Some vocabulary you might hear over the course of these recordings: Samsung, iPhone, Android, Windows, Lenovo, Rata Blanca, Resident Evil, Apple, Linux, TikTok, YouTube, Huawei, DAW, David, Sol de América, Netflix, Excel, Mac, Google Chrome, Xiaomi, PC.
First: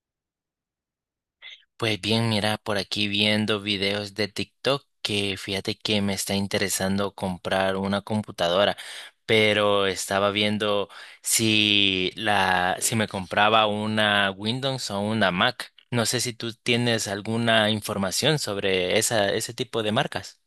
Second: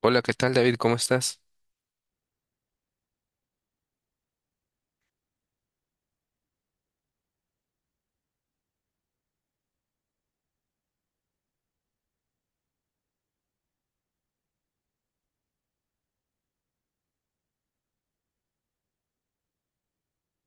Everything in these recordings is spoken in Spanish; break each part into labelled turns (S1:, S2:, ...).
S1: Hola, ¿qué tal, David? ¿Cómo estás?
S2: Pues bien, mira, por aquí viendo videos de TikTok que fíjate que me está interesando comprar una computadora, pero estaba viendo si la, si me compraba una Windows o una Mac. No sé si tú tienes alguna información sobre esa, ese tipo de marcas.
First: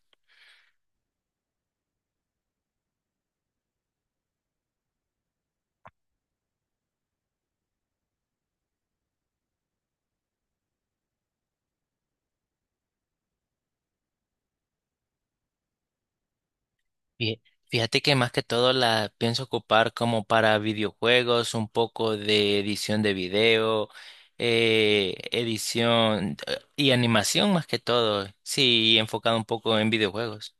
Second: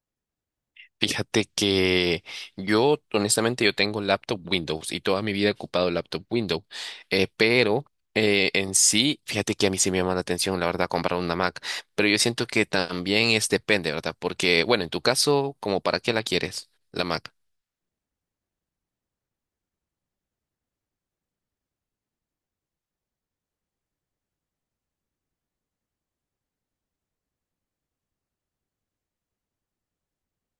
S1: Fíjate que yo, honestamente, yo tengo laptop Windows y toda mi vida he ocupado laptop Windows. Eh, pero en sí, fíjate que a mí sí me llama la atención, la verdad, comprar una Mac, pero yo siento que también es depende, ¿verdad? Porque, bueno, en tu caso, ¿como para qué la quieres, la Mac?
S2: Fí- Fíjate que más que todo la pienso ocupar como para videojuegos, un poco de edición de video, edición y animación más que todo. Sí, enfocado un poco en videojuegos.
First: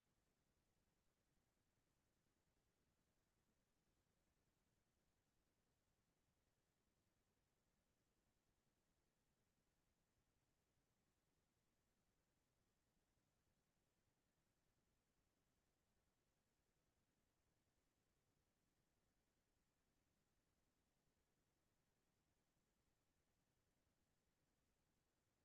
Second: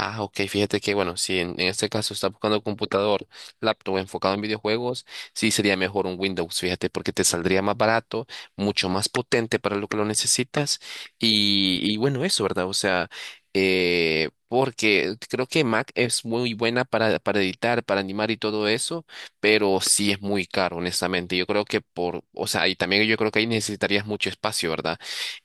S1: Ah, ok, fíjate que bueno, si en este caso estás buscando computador, laptop enfocado en videojuegos, sí sería mejor un Windows, fíjate, porque te saldría más barato, mucho más potente para lo que lo necesitas y bueno, eso, ¿verdad? O sea, porque creo que Mac es muy buena para editar, para animar y todo eso, pero sí es muy caro, honestamente. Yo creo que por, o sea, y también yo creo que ahí necesitarías mucho espacio, ¿verdad?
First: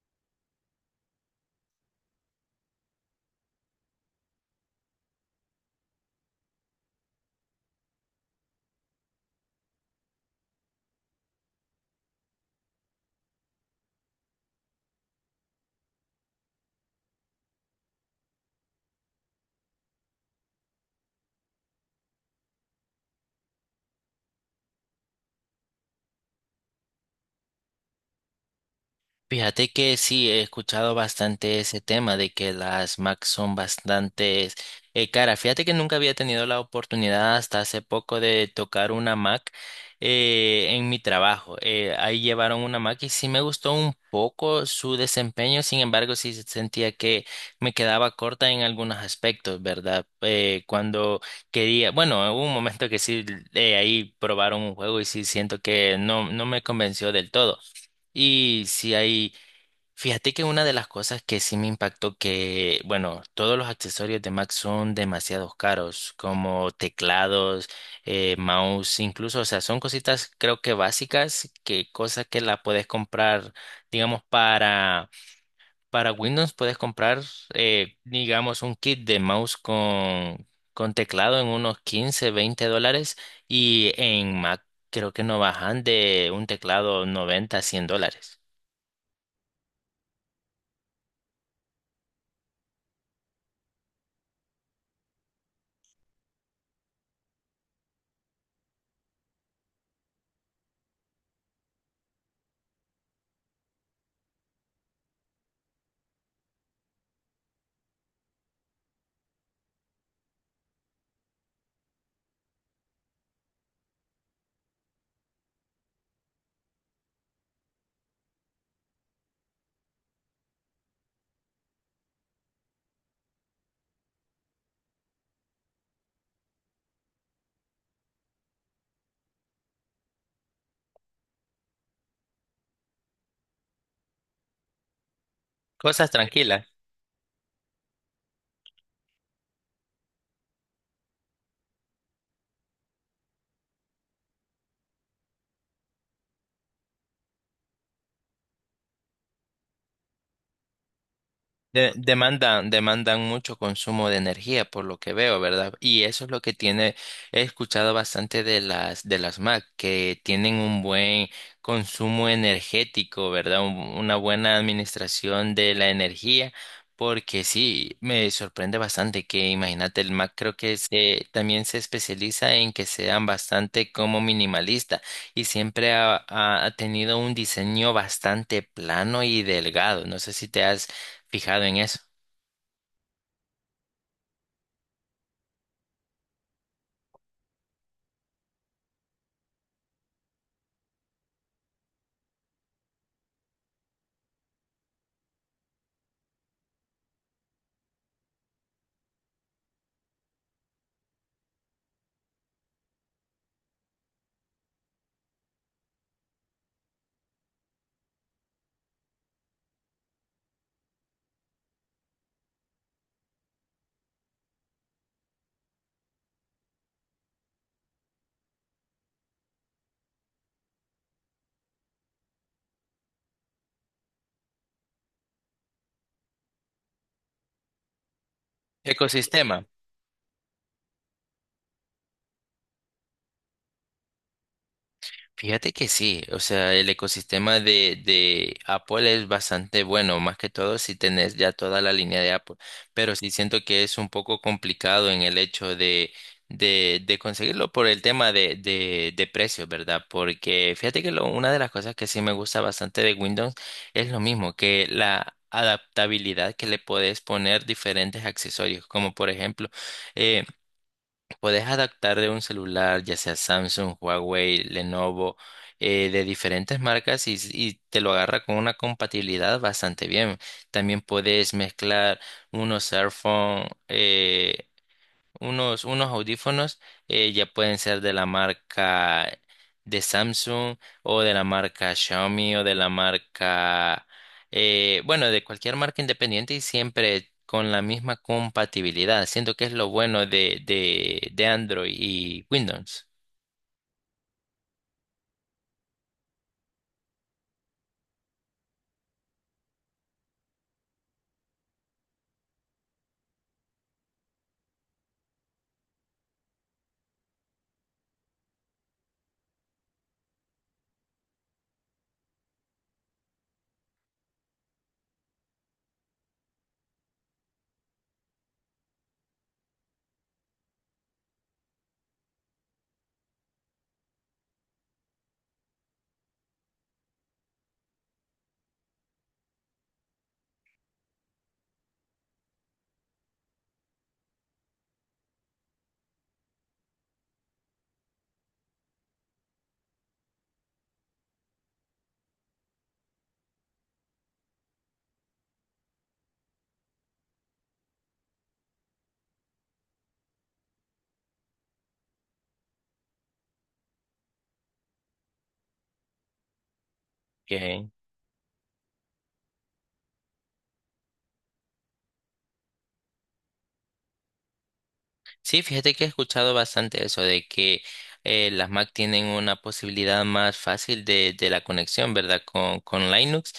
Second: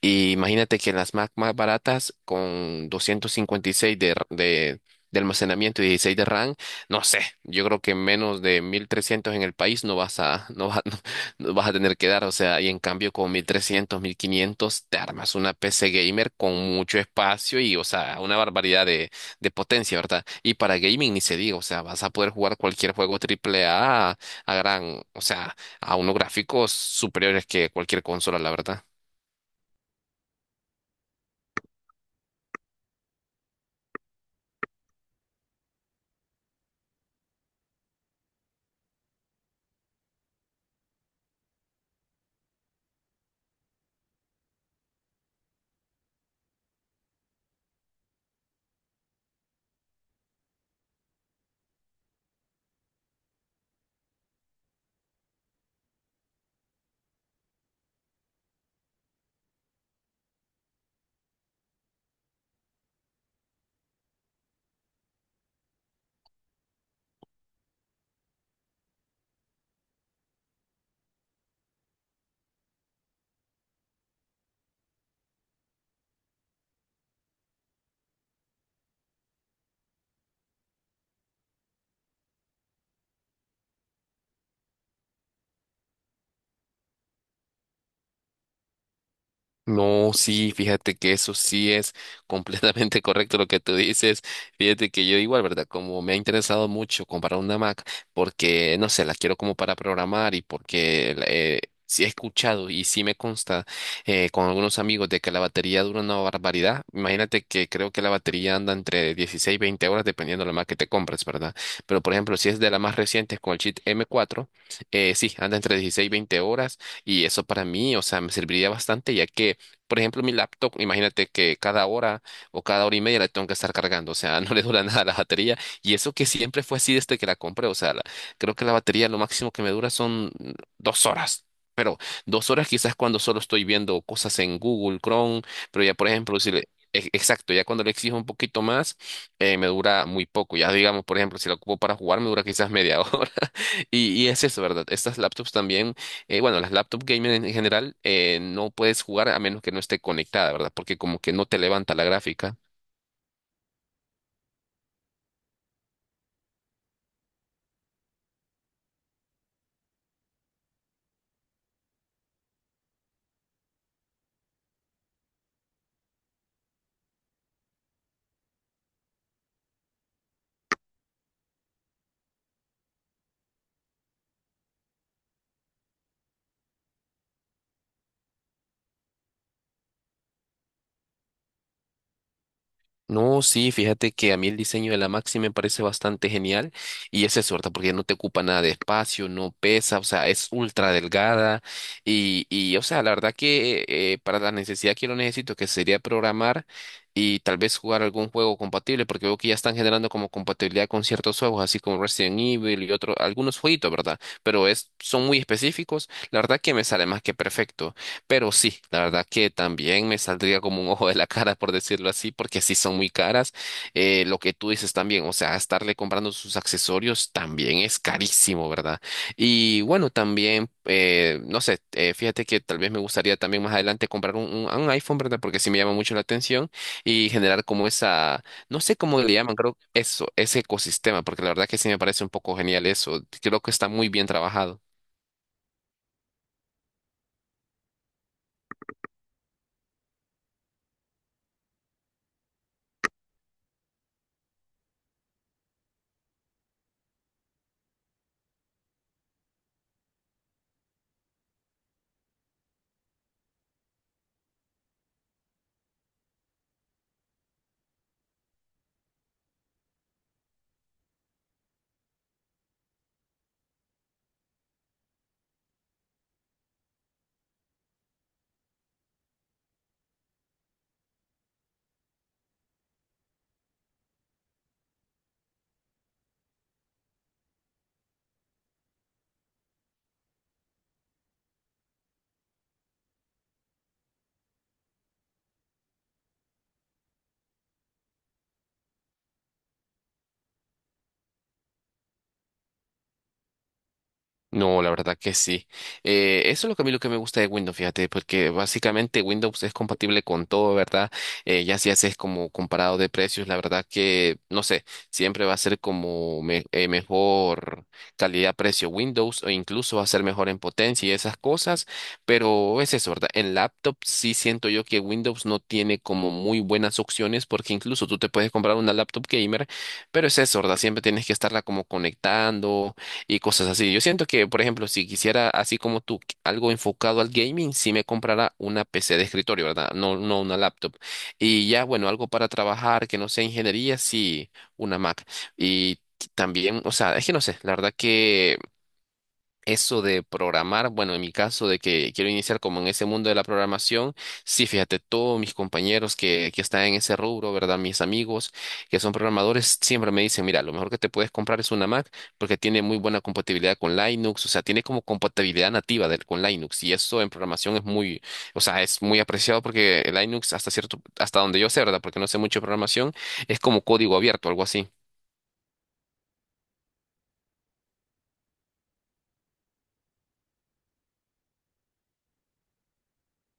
S1: Y imagínate que las Mac más baratas con 256 de almacenamiento y 16 de RAM, no sé, yo creo que menos de 1300 en el país no vas a, no vas, no vas a tener que dar. O sea, y en cambio con 1300 1500 te armas una PC gamer con mucho espacio y, o sea, una barbaridad de potencia, ¿verdad? Y para gaming ni se diga, o sea, vas a poder jugar cualquier juego triple A a gran, o sea, a unos gráficos superiores que cualquier consola, la verdad.
S2: Fíjate que sí, he escuchado bastante ese tema de que las Mac son bastante caras. Fíjate que nunca había tenido la oportunidad hasta hace poco de tocar una Mac en mi trabajo. Ahí llevaron una Mac y sí me gustó un poco su desempeño, sin embargo sí sentía que me quedaba corta en algunos aspectos, ¿verdad? Cuando quería, bueno, hubo un momento que sí, ahí probaron un juego y sí siento que no, no me convenció del todo. Y si hay fíjate que una de las cosas que sí me impactó que, bueno, todos los accesorios de Mac son demasiado caros, como teclados, mouse, incluso, o sea, son cositas creo que básicas, que cosas que la puedes comprar, digamos, para Windows puedes comprar, digamos, un kit de mouse con teclado en unos 15 20 dólares y en Mac creo que no bajan de un teclado 90 100 dólares.
S1: No, sí, fíjate que eso sí es completamente correcto lo que tú dices. Fíjate que yo igual, ¿verdad? Como me ha interesado mucho comprar una Mac porque, no sé, la quiero como para programar y porque sí he escuchado y sí me consta con algunos amigos de que la batería dura una barbaridad. Imagínate que creo que la batería anda entre 16 y 20 horas dependiendo de la Mac que te compres, ¿verdad? Pero, por ejemplo, si es de las más recientes con el chip m cuatro, sí, anda entre 16 y 20 horas y eso para mí, o sea, me serviría bastante ya que por ejemplo, mi laptop, imagínate que cada hora o cada hora y media la tengo que estar cargando, o sea, no le dura nada la batería. Y eso que siempre fue así desde que la compré, o sea, la- creo que la batería lo máximo que me dura son 2 horas. Pero 2 horas quizás cuando solo estoy viendo cosas en Google, Chrome, pero ya por
S2: Cosas
S1: ejemplo, si le,
S2: tranquilas.
S1: e- exacto, ya cuando le exijo un poquito más, me dura muy poco. Ya digamos, por ejemplo, si la ocupo para jugar, me dura quizás media hora. Y es eso, ¿verdad? Estas laptops también bueno, las laptop gamer en general, no puedes jugar a menos que no esté conectada, ¿verdad? Porque como que no te levanta la gráfica.
S2: Demandan mucho consumo de energía, por lo que veo, ¿verdad? Y eso es lo que tiene, he escuchado bastante de las Mac, que tienen un buen consumo energético, ¿verdad? Una buena administración de la energía, porque sí, me sorprende bastante que, imagínate, el Mac creo que se, también se especializa en que sean bastante como minimalista y siempre ha, ha tenido un diseño bastante plano y delgado. No sé si te has fijado en eso.
S1: No, sí, fíjate que a mí el diseño de la Maxi me parece bastante genial y esa es suerte porque no te ocupa nada de espacio, no pesa, o sea, es ultra delgada y o sea, la verdad que para la necesidad que lo necesito, que sería programar y tal vez jugar algún juego compatible, porque veo que ya están generando como compatibilidad con ciertos juegos, así como Resident Evil y otros, algunos jueguitos, ¿verdad? Pero es, son muy específicos, la verdad que me sale más que perfecto. Pero sí, la verdad que también me saldría como un ojo de la cara, por decirlo así, porque sí son muy caras. Lo que tú dices también, o sea, estarle comprando sus accesorios también es carísimo, ¿verdad? Y bueno, también, no sé, fíjate que tal vez me gustaría también más adelante comprar un iPhone, ¿verdad? Porque sí me llama mucho la atención y generar como esa, no sé cómo le llaman,
S2: Ecosistema.
S1: creo eso, ese ecosistema, porque la verdad que sí me parece un poco genial eso. Creo que está muy bien trabajado.
S2: Fíjate que sí, o sea, el ecosistema de Apple es bastante bueno, más que todo si tenés ya toda la línea de Apple, pero sí siento que es un poco complicado en el hecho de conseguirlo por el tema de precios, ¿verdad? Porque fíjate que una de las cosas que sí me gusta bastante de Windows es lo mismo, que la adaptabilidad que le podés poner diferentes accesorios, como por ejemplo... eh, Puedes adaptar de un celular, ya sea Samsung, Huawei, Lenovo, de diferentes marcas y te lo agarra con una compatibilidad bastante bien. También puedes mezclar unos Airphone unos, unos audífonos ya pueden ser de la marca de Samsung o de la marca Xiaomi o de la marca, bueno, de cualquier marca independiente y siempre con la misma compatibilidad. Siento que es lo bueno de Android y Windows.
S1: No, la verdad que sí. Eso es lo que a mí lo que me gusta de Windows, fíjate, porque básicamente Windows es compatible con todo, ¿verdad? Ya si haces como comparado de precios, la verdad que, no sé, siempre va a ser como mejor calidad-precio Windows o incluso va a ser mejor en potencia y esas cosas, pero es eso, ¿verdad? En laptop sí siento yo que Windows no tiene como muy buenas opciones porque incluso tú te puedes comprar una laptop gamer, pero es eso, ¿verdad? Siempre tienes que estarla como conectando y cosas así. Yo siento que, por ejemplo, si quisiera, así como tú, qu- algo enfocado al gaming, sí me comprara una PC de escritorio, ¿verdad? No, no una laptop. Y ya, bueno, algo para trabajar que no sea ingeniería, sí, una Mac. Y también, o sea, es que no sé, la verdad que eso de programar, bueno, en mi caso de que quiero iniciar como en ese mundo de la programación, sí, fíjate, todos mis compañeros que están en ese rubro, ¿verdad? Mis amigos que son programadores siempre me dicen, mira, lo mejor que te puedes comprar es una Mac porque tiene muy buena compatibilidad con Linux, o sea, tiene como compatibilidad nativa del, con Linux y eso en programación es
S2: Ok.
S1: muy, o sea, es muy apreciado porque el Linux hasta cierto, hasta donde yo sé, ¿verdad? Porque no sé mucho de programación, es como código abierto, algo así.
S2: Sí, fíjate que he escuchado bastante eso de que las Mac tienen una posibilidad más fácil de la conexión, ¿verdad? Con Linux.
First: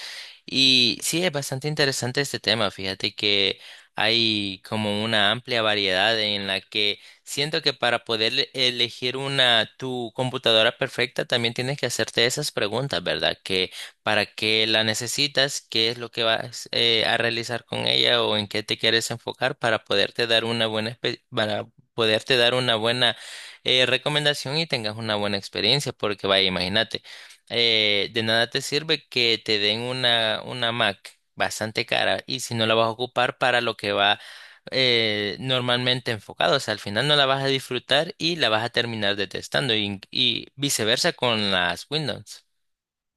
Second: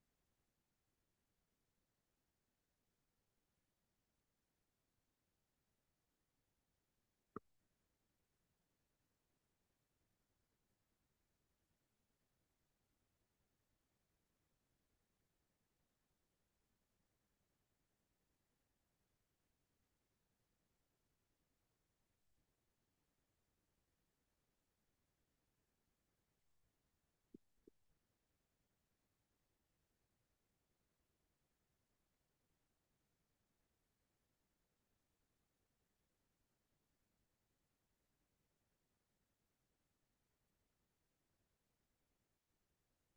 S2: Y sí, es bastante interesante este tema. Fíjate que hay como una amplia variedad en la que siento que para poder elegir una tu computadora perfecta también tienes que hacerte esas preguntas, ¿verdad? Que para qué la necesitas, qué es lo que vas a realizar con ella o en qué te quieres enfocar para poderte dar una buena para poderte dar una buena recomendación y tengas una buena experiencia, porque vaya, imagínate, de nada te sirve que te den una Mac bastante cara y si no la vas a ocupar para lo que va normalmente enfocado, o sea, al final no la vas a disfrutar y la vas a terminar detestando y viceversa con las Windows.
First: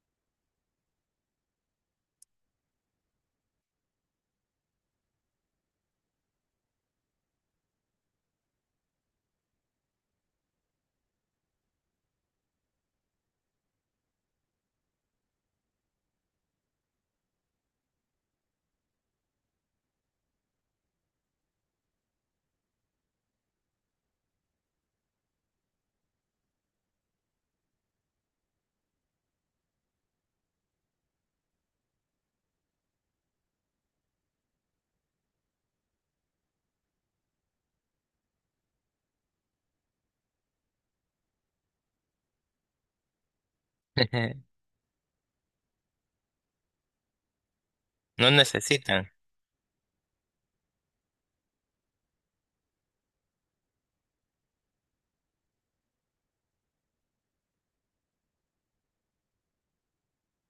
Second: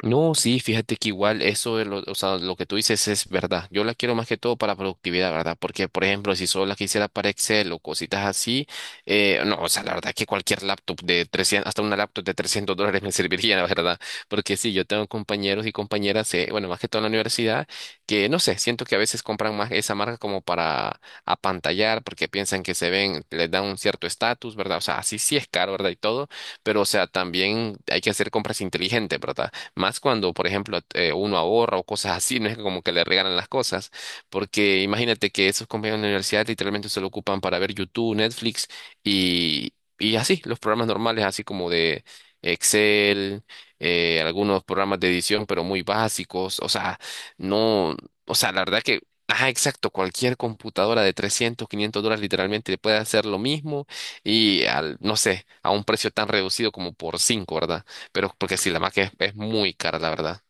S1: No, sí, fíjate que igual eso, de lo, o sea, lo que tú dices es verdad. Yo la quiero más que todo para productividad, ¿verdad? Porque, por ejemplo, si solo la quisiera para Excel o cositas así, no, o sea, la verdad que cualquier laptop de 300, hasta una laptop de $300 me serviría, la verdad. Porque sí, yo tengo compañeros y compañeras, bueno, más que todo en la universidad, que no sé, siento que a veces compran más esa marca como para apantallar, porque piensan que se ven, les dan un cierto estatus, ¿verdad? O sea, así sí es caro, ¿verdad? Y todo, pero, o sea, también hay que hacer compras inteligentes, ¿verdad? Más cuando, por ejemplo, uno ahorra o cosas así, no es que como que le regalan las cosas, porque imagínate que esos compañeros de la universidad literalmente se lo ocupan para ver YouTube, Netflix y, y así, los programas normales, así como de Excel, algunos programas de edición, pero muy básicos, o sea, no,
S2: No
S1: o sea, la verdad que...
S2: necesitan.
S1: Ajá, exacto. Cualquier computadora de 300, $500 literalmente puede hacer lo mismo y al, no sé, a un precio tan reducido como por cinco, ¿verdad? Pero porque sí, la Mac es muy cara, la verdad.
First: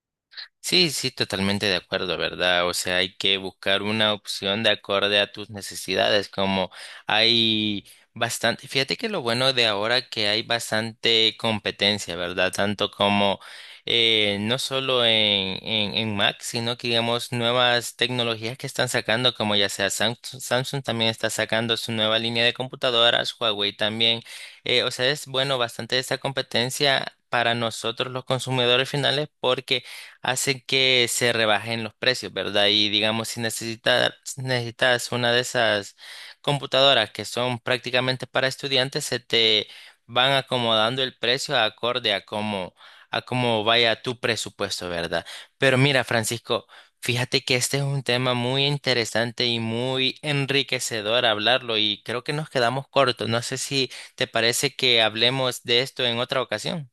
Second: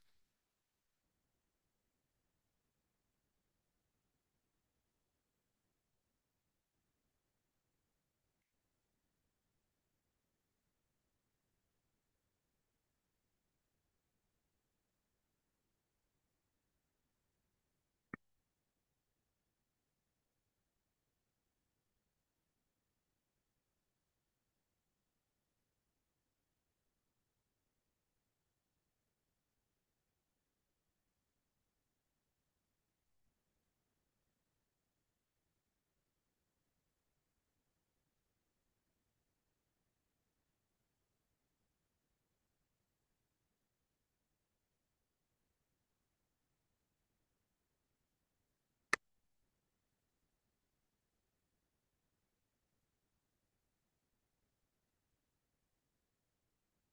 S2: Sí, sí, totalmente de acuerdo, ¿verdad? O sea, hay que buscar una opción de acorde a tus necesidades, como hay bastante, fíjate que lo bueno de ahora que hay bastante competencia, ¿verdad? Tanto como no solo en Mac, sino que digamos nuevas tecnologías que están sacando, como ya sea Samsung, Samsung también está sacando su nueva línea de computadoras, Huawei también. O sea, es bueno bastante esta competencia. Para nosotros los consumidores finales porque hacen que se rebajen los precios, ¿verdad? Y digamos, si necesitas, necesitas una de esas computadoras que son prácticamente para estudiantes, se te van acomodando el precio acorde a cómo vaya tu presupuesto, ¿verdad? Pero mira, Francisco, fíjate que este es un tema muy interesante y muy enriquecedor hablarlo y creo que nos quedamos cortos. No sé si te parece que hablemos de esto en otra ocasión.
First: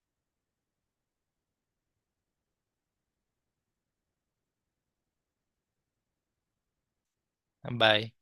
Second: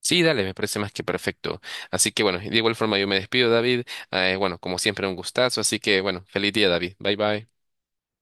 S1: Sí, dale, me parece más que perfecto. Así que bueno, de igual forma yo me despido, David. Bueno, como siempre, un gustazo. Así que bueno, feliz día, David. Bye bye.
S2: Bye.